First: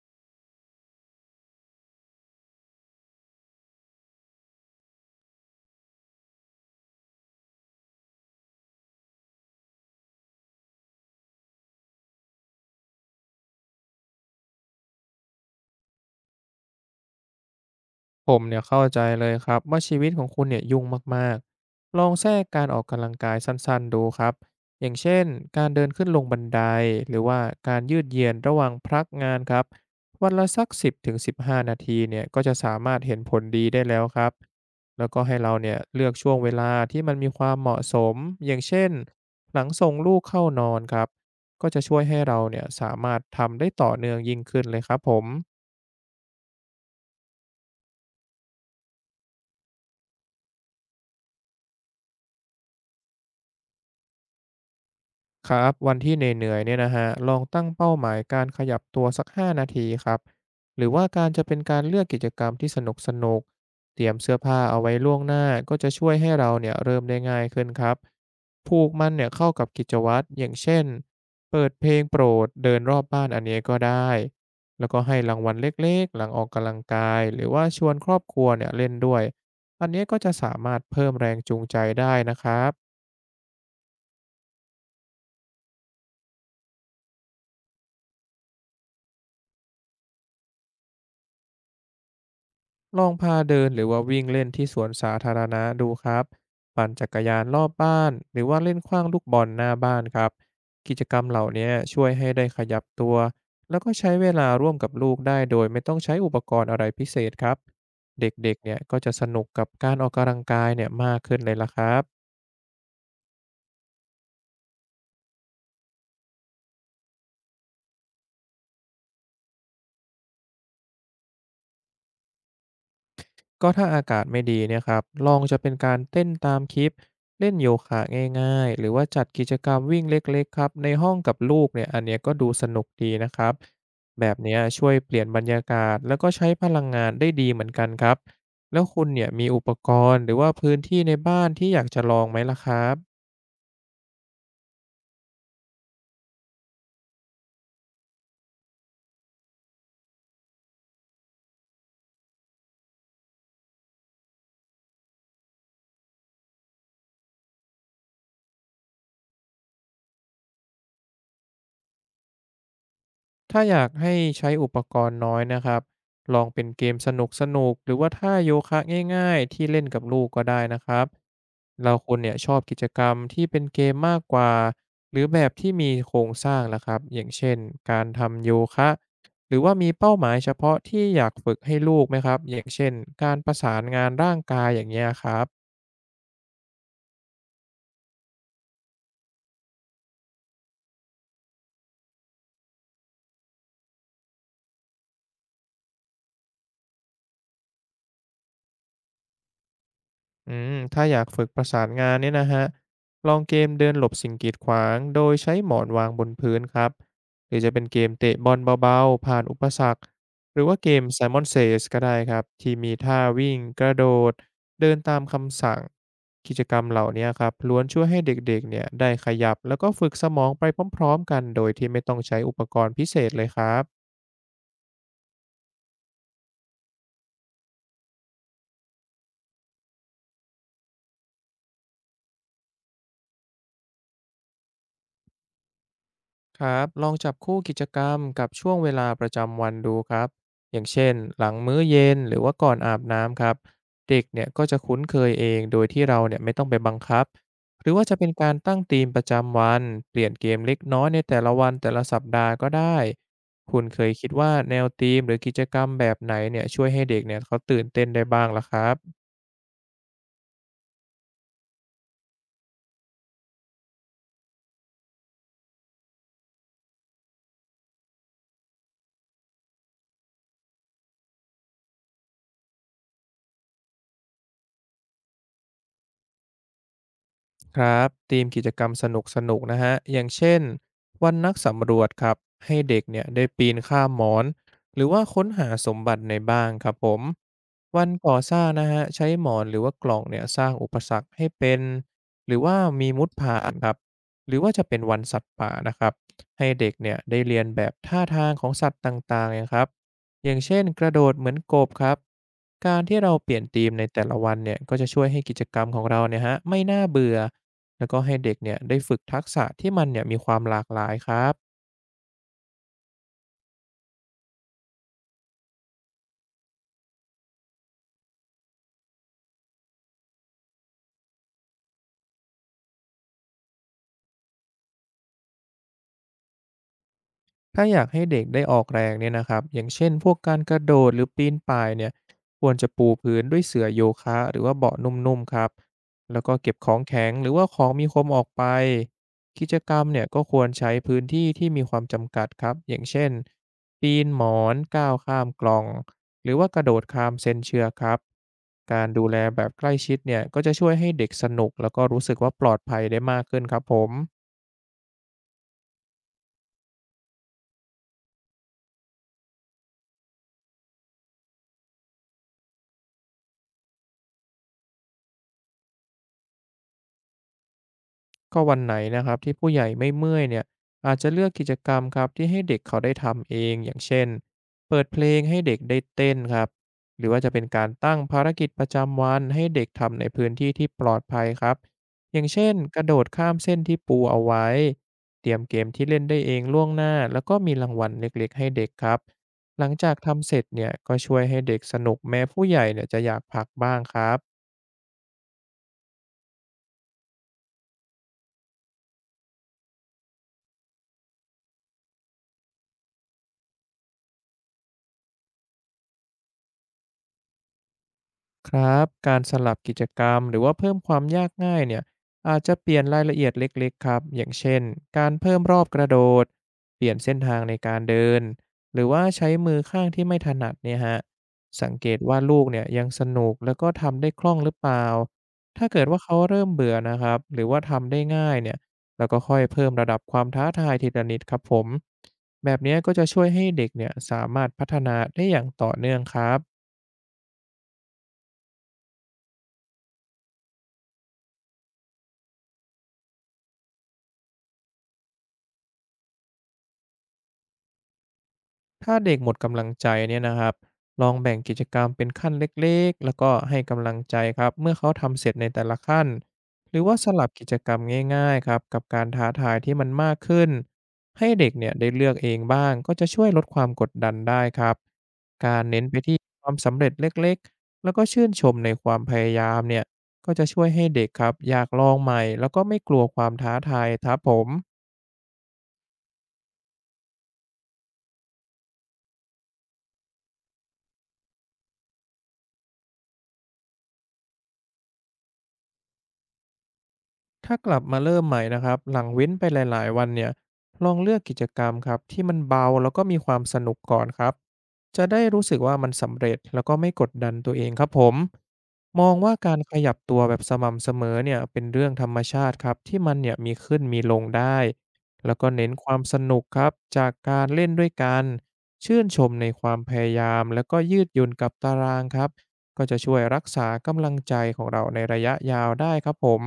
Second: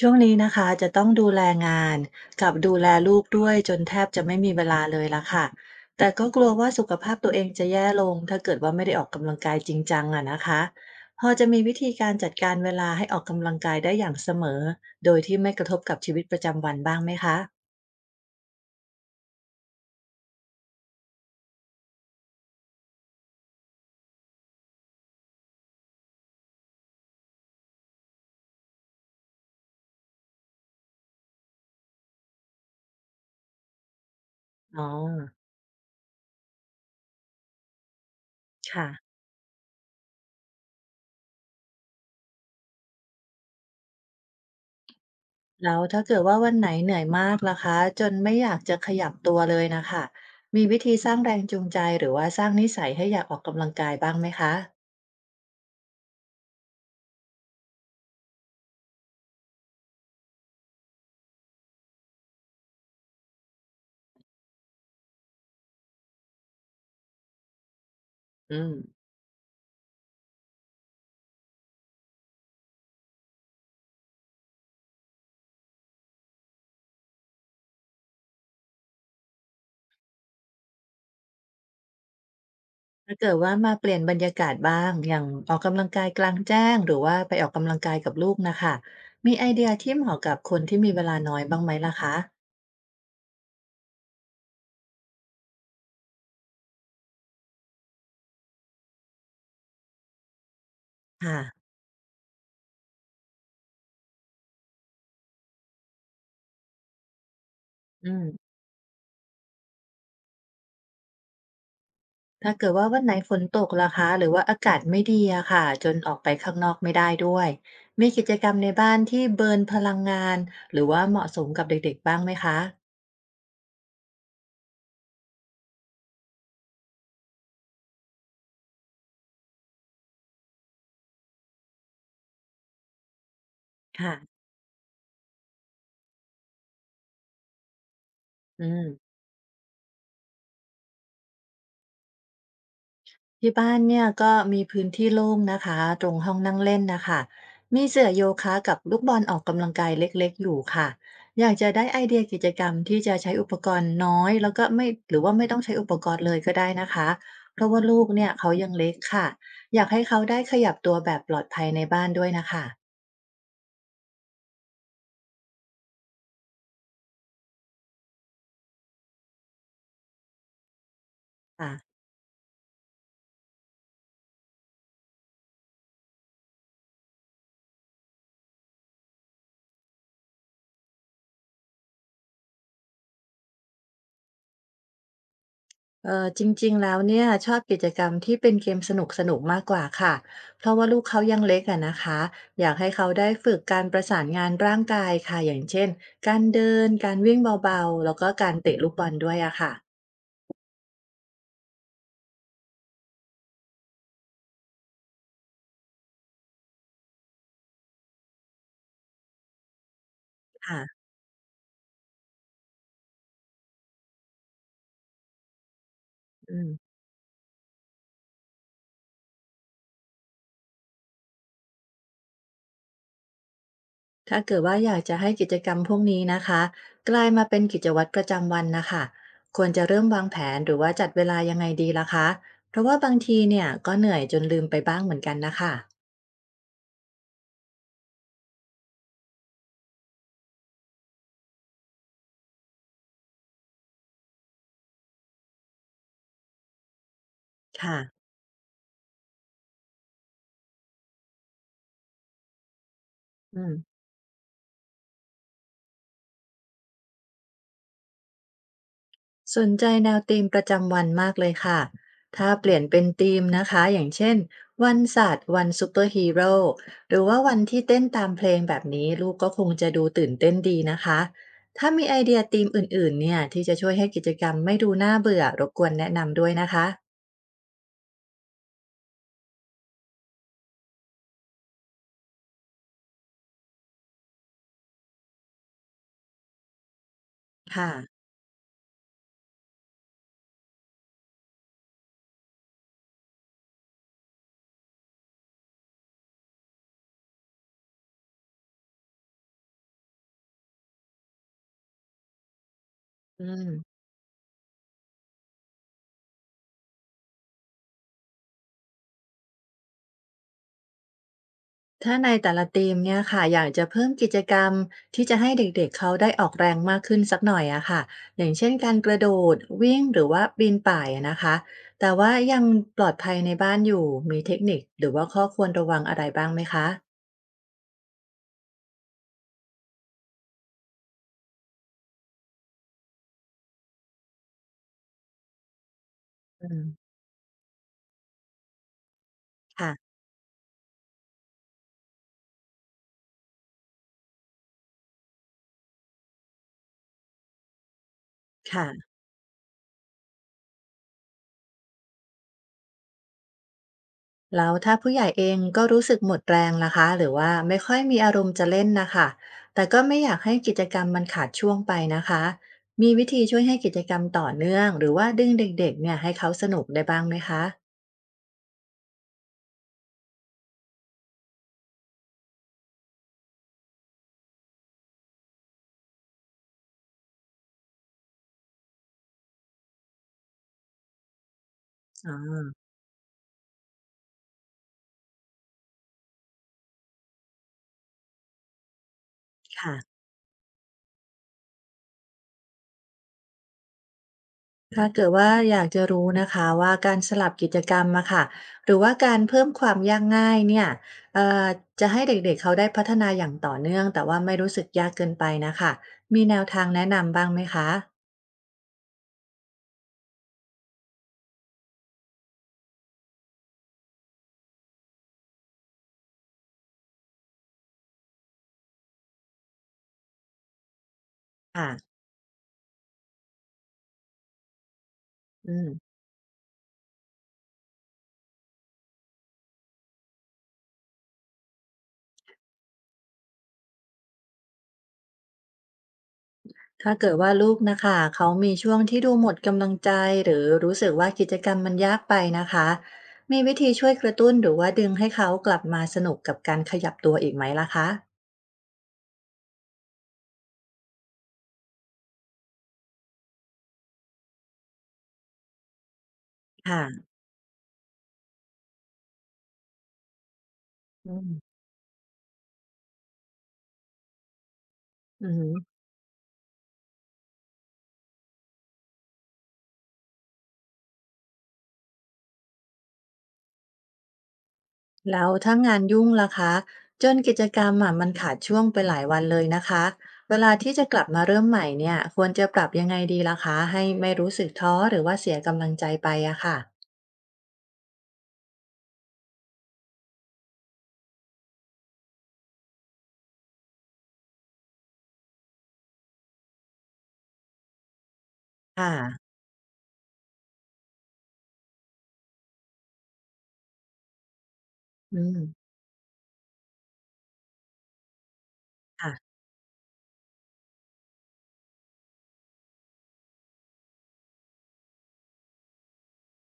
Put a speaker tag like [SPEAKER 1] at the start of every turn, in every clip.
[SPEAKER 1] ช่วงนี้นะคะจะต้องดูแลงานกับดูแลลูกด้วยจนแทบจะไม่มีเวลาเลยละค่ะแต่ก็กลัวว่าสุขภาพตัวเองจะแย่ลงถ้าเกิดว่าไม่ได้ออกกำลังกายจริงจังอะนะคะพอจะมีวิธีการจัดการเวลาให้ออกกำลังกายได้อย่างเสมอโดยที่ไม่กระทบกับชีวิตประจำวันบ้างไหมคะ
[SPEAKER 2] ผมเนี่ยเข้าใจเลยครับว่าชีวิตของคุณเนี่ยยุ่งมากๆลองแทรกการออกกำลังกายสั้นๆดูครับอย่างเช่นการเดินขึ้นลงบันไดหรือว่าการยืดเหยียดระหว่างพักงานครับวันละสัก10-15นาทีเนี่ยก็จะสามารถเห็นผลดีได้แล้วครับ
[SPEAKER 1] อ๋อ
[SPEAKER 2] แล้วก็ให้เราเนี่ยเลือกช่วงเวลาที่มันมีความเหมาะสมอย่างเช่
[SPEAKER 1] ค่ะ
[SPEAKER 2] นหลังส่งลูกเข้านอนครับก็จะช่วยให้เราเนี่ยสามารถทำได้ต่อเนื่องยิ่งขึ้นเลยครับผม
[SPEAKER 1] แล้วถ้าเกิดว่าวันไหนเหนื่อยมากล่ะคะจนไม่อยากจะขยับตัวเลยนะคะมีวิธีสร้างแรงจูงใจหรือว่าสร้างนิสัยให้อยากออกกำลังกายบ้างไหมคะ
[SPEAKER 2] ครับวันที่เหนื่อยๆเนี่ยนะฮะลองตั้งเป้าหมายการขยับตัวสัก5นาทีครับหรือว่าการจะเป็นการเลือกกิจกรรมที่สนุกๆเตรียมเสื้อผ้าเอาไว้ล่วงหน้าก็จะช่วยให้เราเนี่ยเริ่มได้ง่ายขึ้นครับ
[SPEAKER 1] อืม
[SPEAKER 2] ผูกมันเนี่ยเข้ากับกิจวัตรอย่างเช่นเปิดเพลงโปรดเดินรอบบ้านอันนี้ก็ได้แล้วก็ให้รางวัลเล็กๆหลังออกกำลังกายหรือว่าชวนครอบครัวเนี่ยเล่นด้วยอันนี้ก็จะสามารถเพิ่มแรงจูงใจได้นะครับ
[SPEAKER 1] ถ้าเกิดว่ามาเปลี่ยนบรรยากาศบ้างอย่างออกกำลังกายกลางแจ้งหรือว่าไปออกกำลังกายกับลูกนะคะมีไอเดียที่เหมาะกับคนที่มีเวลาน้อยบ้างไหมล่ะคะ
[SPEAKER 2] ลองพาเดินหรือว่าวิ่งเล่นที่สวนสาธารณะดูครับ ปั่นจักรยานรอบบ้านหรือว่าเล่นขว้างลูกบอลหน้าบ้านครับ กิจกรรม
[SPEAKER 1] ค่ะ
[SPEAKER 2] เหล่านี้ช่วยให้ได้ขยับตัวแล้วก็ใช้เวลาร่วมกับลูกได้โดยไม่ต้องใช้อุปกรณ์อะไรพิเศษครับ
[SPEAKER 1] อืม
[SPEAKER 2] เด็กๆเนี่ยก็จะสนุกกับการออกกำลังกายเนี่ยมากขึ้นเลยละครับ
[SPEAKER 1] ถ้าเกิดว่าวันไหนฝนตกล่ะคะหรือว่าอากาศไม่ดีอะค่ะจนออกไปข้างนอกไม่ได้ด้วยมีกิจกรรมในบ้านที่เบิร์นพลังงานหรือว่าเหมาะสมกับเด็กๆบ้างไหมคะ
[SPEAKER 2] ก็ถ้าอากาศไม่ดีเนี่ยครับลองจะเป็นการเต้นตามคลิปเล่นโยคะง่ายๆหรือว่าจัดกิจกรรมวิ่งเล็กๆครับในห้องกับลูกเนี่ยอันเนี้ยก็ดูสนุกดีนะครับ
[SPEAKER 1] ค่ะ
[SPEAKER 2] แบบเนี้ยช่วยเปลี่ยนบรรยากาศแล้วก็ใช้พลังงานได้ดีเหมือนกันครับ
[SPEAKER 1] อื
[SPEAKER 2] แล้วคุณ
[SPEAKER 1] ม
[SPEAKER 2] เนี่ยมีอุปกรณ์หรือว่าพื้นที่ในบ้านที่อยากจะลองไหมล่ะครับ
[SPEAKER 1] ที่บ้านเนี่ยก็มีพื้นที่โล่งนะคะตรงห้องนั่งเล่นนะคะมีเสื่อโยคะกับลูกบอลออกกำลังกายเล็กๆอยู่ค่ะอยากจะได้ไอเดียกิจกรรมที่จะใช้อุปกรณ์น้อยแล้วก็ไม่หรือว่าไม่ต้องใช้อุปกรณ์เลยก็ได้นะคะเพราะว่าลูกเนี่ยเขายังเล็กค่ะอยากให้เขาได้ขยับตัวแบบปลอดภัยในบ้านด้วยนะคะ
[SPEAKER 2] ถ้าอยากให้ใช้อุปกรณ์น้อยนะครับลองเป็นเกมสนุกหรือว่าท่าโยคะง่ายๆที่เล่นกับลูกก็ได้นะครับ
[SPEAKER 1] ค่ะ
[SPEAKER 2] เราคนเนี่ยชอบกิจกรรมที่เป็นเกมมากกว่าหรือแบบที่มีโครงสร้างนะครับอย่างเช่นการทำโยคะหรือว่ามีเป้าหมายเฉพาะที่อยากฝึกให้ลูกไหมครับอย่างเช่นการประสานงานร่างกายอย่างเงี้ยครับ
[SPEAKER 1] เออจริงๆแล้วเนี่ยชอบกิจกรรมที่เป็นเกมสนุกๆมากกว่าค่ะเพราะว่าลูกเขายังเล็กอะนะคะอยากให้เขาได้ฝึกการประสานงานร่างกายค่ะอย่างเช่นการเดินการวิ่งเบาๆแล้วก็การเตะลูกบอลด้วยอะค่ะ
[SPEAKER 2] อืมถ้าอยากฝึกประสานงานเนี่ยนะฮะลองเกมเดินหลบสิ่งกีดขวางโดยใช้หมอนวางบนพื้นครับหรือจะเป็นเกมเตะบอลเบาๆผ่านอุปสรรคหรือว่าเก
[SPEAKER 1] ค่ะ
[SPEAKER 2] ม Simon Says ก็ได้ครับที่มีท่าวิ่งกระโดดเดินตามคำสั่งกิ
[SPEAKER 1] อื
[SPEAKER 2] จกรรม
[SPEAKER 1] ม
[SPEAKER 2] เหล่านี้ครับล้วนช่วยให้เด็กๆเนี่ยได้ขยับแล้วก็ฝึกสมองไปพร้อมๆกันโดยที่ไม่ต้องใช้อุปกรณ์พิเศษเลยครับ
[SPEAKER 1] ถ้าเกิดว่าอยากจะให้กิจกรรมพวกนี้นะคะกลายมาเป็นกิจวัตรประจำวันนะคะควรจะเริ่มวางแผนหรือว่าจัดเวลายังไงดีล่ะคะเพราะว่าบางทีเนี่ยก็เหนื่อยจนลืมไปบ้างเหมือนกันนะคะ
[SPEAKER 2] ครับลองจับคู่กิจกรรมกับช่วงเวลาประจำวันดูครับอย่างเช่นหลังมื้อเย็นหรือว่าก่อนอาบน้ำครับเด็กเนี่ยก็จะคุ้นเคยเองโดยที่เราเนี่ยไม่ต้องไปบังคับหรือ
[SPEAKER 1] ค่ะ
[SPEAKER 2] ว่าจะเป็นการตั้งธีมประจำวันเปลี่ยนเกมเล็กน้อยในแต่ละวันแต่ละสัปดาห์ก็ได้
[SPEAKER 1] อืม
[SPEAKER 2] คุณเคยคิดว่าแนวธีมหรือกิจกรรมแบบไหนเนี่ยช่วยให้เด็กเนี่ยเขาตื่นเต้นได้บ้างล่ะครับ
[SPEAKER 1] สนใจแนวธีมประจำวันมากเลยค่ะ ถ้าเปลี่ยนเป็นธีมนะคะ อย่างเช่นวันศาสตร์วันซูเปอร์ฮีโร่หรือว่าวันที่เต้นตามเพลงแบบนี้ลูกก็คงจะดูตื่นเต้นดีนะคะ ถ้ามีไอเดียธีมอื่นๆเนี่ยที่จะช่วยให้กิจกรรมไม่ดูน่าเบื่อรบกวนแนะนำด้วยนะคะ
[SPEAKER 2] ครับธีมกิจกรรมสนุกนะฮะอย่างเช่นวันนักสำรวจครับให้เด็กเนี่ยได้ปีนข้ามหมอนหรือว่าค้นหาสมบัติในบ้านครับผม
[SPEAKER 1] ค่ะ
[SPEAKER 2] วันก่อสร้างนะฮะใช้หมอนหรือว่ากล่องเนี่ยสร้างอุปสรรคให้เป็นหรือว่ามีมุดผ่านครับหรือว่าจะเป็นวันสัตว์ป่านะครับให้เด็กเนี่ยได้เรียนแบบท่าทางของสัตว์ต่างๆนะครับอย่างเช่นกระโดดเหมือนกบครับการที่เรา
[SPEAKER 1] อื
[SPEAKER 2] เปลี่ยน
[SPEAKER 1] ม
[SPEAKER 2] ธีมในแต่ละวันเนี่ยก็จะช่วยให้กิจกรรมของเราเนี่ยฮะไม่น่าเบื่อ แล้วก็ให้เด็กเนี่ยได้ฝึกทักษะที่มันเนี่ยมีความหลากหลายครับ
[SPEAKER 1] ถ้าในแต่ละทีมเนี่ยค่ะอยากจะเพิ่มกิจกรรมที่จะให้เด็กๆเขาได้ออกแรงมากขึ้นสักหน่อยอะค่ะอย่างเช่นการกระโดดวิ่งหรือว่าปีนป่ายอะนะคะแต่ว่ายังปลอดภัยในบ้านอยู่มีเทคนิคหรือว่าข้อควรระวังอะไรบ้างไหมคะ
[SPEAKER 2] ถ้าอยากให้เด็กได้ออกแรงเนี่ยนะครับอย่างเช่น พวกการกระโดดหรือปีนป่ายเนี่ยควรจะปูพื้นด้วยเสื่อโยคะหรือว่าเบาะนุ่มๆครับแล้วก็
[SPEAKER 1] อื
[SPEAKER 2] เก็บของ
[SPEAKER 1] ม
[SPEAKER 2] แข็งหรือว่าของมีคมออกไปกิจก
[SPEAKER 1] ค่ะ
[SPEAKER 2] รรมเนี่ยก็ควรใช้พื้นที่ที่มีความจำกัดครับ อย่างเช่นปีนหมอนก้าวข้ามกล่องหรือว่ากระโดดข้ามเส้นเชือกครับการ
[SPEAKER 1] ค่ะ
[SPEAKER 2] ดูแลแบบใกล้ชิดเนี่ยก็จะช่วยให้เด็กสนุกแล้วก็รู้สึกว่าปลอดภัยได้มากขึ้นครับผม
[SPEAKER 1] แล้วถ้าผู้ใหญ่เองก็รู้สึกหมดแรงล่ะคะหรือว่าไม่ค่อยมีอารมณ์จะเล่นนะคะแต่ก็ไม่อยากให้กิจกรรมมันขาดช่วงไปนะคะมีวิธีช่วยให้กิจกรรมต่อเนื่องหรือว่าดึงเด็กๆเนี่ยให้เขาสนุกได้บ้างไหมคะ
[SPEAKER 2] ก็วันไหนนะครับที่ผู้ใหญ่ไม่เมื่อยเนี่ยอาจจะเลือกกิจกรรมครับที่ให้เด็กเขาได้ทำเองอย่างเช่นเปิดเพลงให้เด็กได้เต้นครับหรือว่าจะเป็นการตั้งภารกิจประจำวันให้เด็กทำในพื้นที่ที่ปลอดภัยครับ
[SPEAKER 1] อ๋
[SPEAKER 2] อย่าง
[SPEAKER 1] อ
[SPEAKER 2] เช่นกระโดดข้ามเส้นที่ปูเอาไว้เตรียมเกมที่เล่นได้เองล่วงหน้าแล้วก็มีรางวัลเล็กๆให้เด็กครับหลัง
[SPEAKER 1] ค่ะ
[SPEAKER 2] จากทำเสร็จเนี่ยก็ช่วยให้เด็กสนุกแม้ผู้ใหญ่เนี่ยจะอยากพักบ้างครับ
[SPEAKER 1] ถ้าเกิดว่าอยากจะรู้นะคะว่าการสลับกิจกรรมอะค่ะหรือว่าการเพิ่มความยากง่ายเนี่ยเอ่อจะให้เด็กๆเขาได้พัฒนาอย่างต่อเนื่องแต่ว่าไม่รู้สึกยากเกินไปนะคะมีแนวทางแนะนำบ้างไหมคะ
[SPEAKER 2] ครับการสลับกิจกรรมหรือว่าเพิ่มความยากง่ายเนี่ยอาจจะเปลี่ยนรายละเอียดเล็กๆครับอย่างเช่นการเพิ่มรอบกระโดดเปลี่ยนเส้นทางในการเดินหรือว่าใช้มือข้างที่ไม่ถนัดเนี่ยฮะ
[SPEAKER 1] ค่ะ
[SPEAKER 2] สังเกตว่าลูกเนี่ยยังสนุกแล้วก็ทำได้คล่องหรือเปล่า
[SPEAKER 1] อื
[SPEAKER 2] ถ้าเกิด
[SPEAKER 1] ม
[SPEAKER 2] ว่าเขาเริ่มเบื่อนะครับหรือว่าทำได้ง่ายเนี่ยแล้วก็ค่อยเพิ่มระดับความท้าทายทีละนิดครับผมแบบเนี้ยก็จะช่วยให้เด็กเนี่ยสามารถพัฒนาได้อย่างต่อเนื่องครับ
[SPEAKER 1] ถ้าเกิดว่าลูกนะคะเขามีช่วงที่ดูหมดกำลังใจหรือรู้สึกว่ากิจกรรมมันยากไปนะคะมีวิธีช่วยกระตุ้นหรือว่าดึงให้เขากลับมาสนุกกับการขยับตัวอีกไหมล่ะคะ
[SPEAKER 2] ถ้าเด็กหมดกำลังใจเนี่ยนะครับลองแบ่งกิจกรรมเป็นขั้นเล็กๆ แล้วก็ให้กำลังใจครับเมื่อเขาทำเสร็จในแต่ละขั้น หรือว่าส
[SPEAKER 1] ค่ะ
[SPEAKER 2] ลับกิจกรรมง่ายๆ ครับ กับการท้าทายที่มันมากขึ้น
[SPEAKER 1] อื
[SPEAKER 2] ให้เด็
[SPEAKER 1] ม
[SPEAKER 2] กเนี่ยได้เลือกเองบ้างก็จะช่วยลดความกดดันได้ครับ
[SPEAKER 1] อื
[SPEAKER 2] การ
[SPEAKER 1] ม
[SPEAKER 2] เน้นไปที่ความสำเร็จเล็กๆแล้วก็ชื่นชมในความพยายามเนี่ยก็จะช่วยให้เด็กครับอยากลองใหม่แล้วก็ไม่กลัวความท้าทายครับผม
[SPEAKER 1] แล้วถ้างานยุ่งล่ะคะจนกิจกรรมอะมันขาดช่วงไปหลายวันเลยนะคะเวลาที่จะกลับมาเริ่มใหม่เนี่ยควรจะปรับยังไงดีล่ะคะให้ไม่รู้สึกท้อหรือว่าเสียกำลังใจไปอะค่ะ
[SPEAKER 2] ถ้ากลับมาเริ่มใหม่นะครับหลังเว้นไปหลายๆวันเนี่ยลองเลือกกิจกรรมครับที่มันเบาแล้วก็มีความสนุกก่อนครับจะได้รู้สึกว่ามันสำเร็จแล้วก็ไม่กดดันตัวเองครับผม
[SPEAKER 1] ค
[SPEAKER 2] มอง
[SPEAKER 1] ่ะ
[SPEAKER 2] ว่าการขยับตัวแบบสม่ำเสมอเนี่ยเป็นเรื่องธรรมชาติครับที่มันเนี่ยมีขึ้นมีลงได้
[SPEAKER 1] อื
[SPEAKER 2] แล้วก็เน้น
[SPEAKER 1] ม
[SPEAKER 2] ความสนุกครับจากการเล่นด้วยกันชื่นชม
[SPEAKER 1] ค่ะ
[SPEAKER 2] ในความพยายามแล้วก็ยืดหยุ่นกับตารางครับก็จะช่วยรักษากำลังใจของเราในระยะยาวได้ครับผม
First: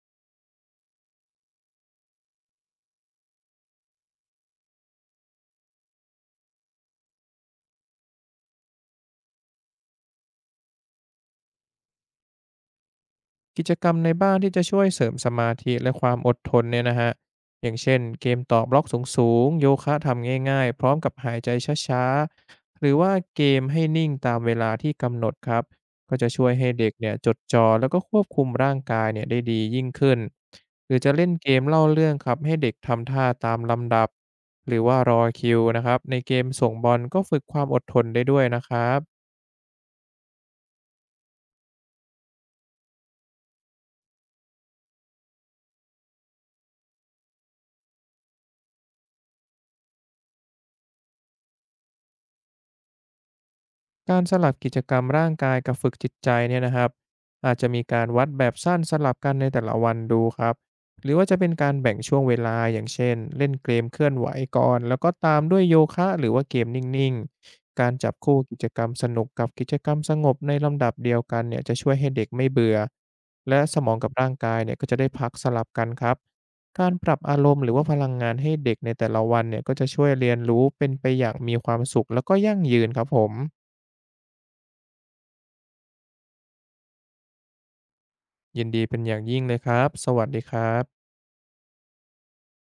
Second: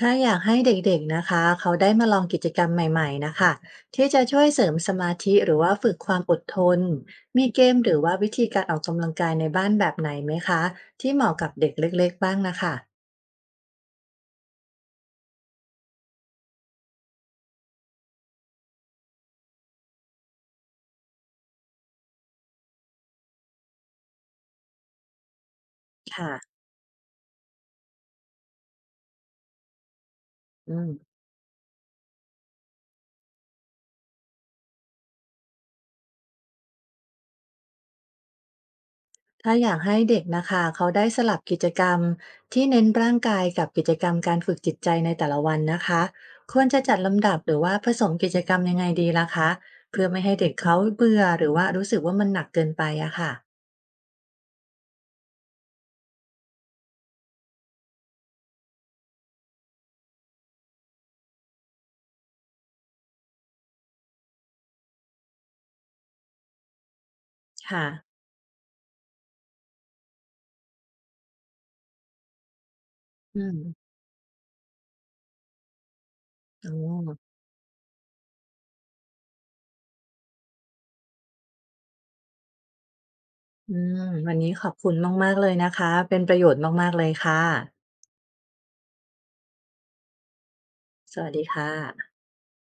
[SPEAKER 1] ถ้าอยากให้เด็กๆนะคะเขาได้มาลองกิจกรรมใหม่ๆนะคะที่จะช่วยเสริมสมาธิหรือว่าฝึกความอดทนมีเกมหรือว่าวิธีการออกกำลังกายในบ้านแบบไหนไหมคะที่เหมาะกับเด็กเล็กๆบ้างนะคะ
[SPEAKER 2] กิจกรรมในบ้านที่จะช่วยเสริมสมาธิและความอดทนเนี่ยนะฮะอย่างเช่นเกมต่อบล็อกสูงๆโยคะทำง่ายๆพร้อมกับหายใจช้าๆหรือว่าเกมให้นิ่งตามเวลาที่กำหนดครับก็จะ
[SPEAKER 1] ค่ะ
[SPEAKER 2] ช่วยให้เด็กเนี่ยจดจ่อแล้วก็ควบคุมร่างกายเนี่ยได้ดียิ่งขึ้น
[SPEAKER 1] อื
[SPEAKER 2] ห
[SPEAKER 1] ม
[SPEAKER 2] รือจะเล่นเกมเล่าเรื่องครับให้เด็กทำท่าตามลำดับหรือว่ารอคิวนะครับในเกมส่งบอลก็ฝึกความอดทนได้ด้วยนะครับ
[SPEAKER 1] ถ้าอยากให้เด็กนะคะเขาได้สลับกิจกรรมที่เน้นร่างกายกับกิจกรรมการฝึกจิตใจในแต่ละวันนะคะควรจะจัดลำดับหรือว่าผสมกิจกรรมยังไงดีล่ะคะเพื่อไม่ให้เด็กเขาเบื่อหรือว่ารู้สึกว่ามันหนักเกินไปอะค่ะ
[SPEAKER 2] การสลับกิจกรรมร่างกายกับฝึกจิตใจเนี่ยนะครับอาจจะมีการวัดแบบสั้นสลับกันในแต่ละวันดูครับหรือว่าจะเป็นการแบ่งช่วงเวลาอย่างเช่นเล่นเกมเคลื่อนไหวก่อนแล้วก็ตามด้วยโยคะหรือว่าเกมนิ่งๆ
[SPEAKER 1] ค่ะ
[SPEAKER 2] การจับคู่กิจกรรมสนุกกับกิจกรรมสงบในลำดับเดียวกันเนี่ยจะช่วยให้เด็กไม่เบื่อ
[SPEAKER 1] อืม
[SPEAKER 2] และสมองกับร่างกายเนี่ยก็จะได้พักสลับกันครับ
[SPEAKER 1] อ๋อ
[SPEAKER 2] การปรับอารมณ์หรือว่าพลังงานให้เด็กในแต่ละวันเนี่ยก็จะช่วยเรียนรู้เป็นไปอย่างมีความสุขแล้วก็ยั่งยืนครับผม
[SPEAKER 1] อืมวันนี้ขอบคุณมากๆเลยนะคะ เป็นประโยชน์มากๆเลยค่ะ
[SPEAKER 2] ยินดีเป็นอย่างยิ่งเลยครับ สวัสดีครับ
[SPEAKER 1] สวัสดีค่ะ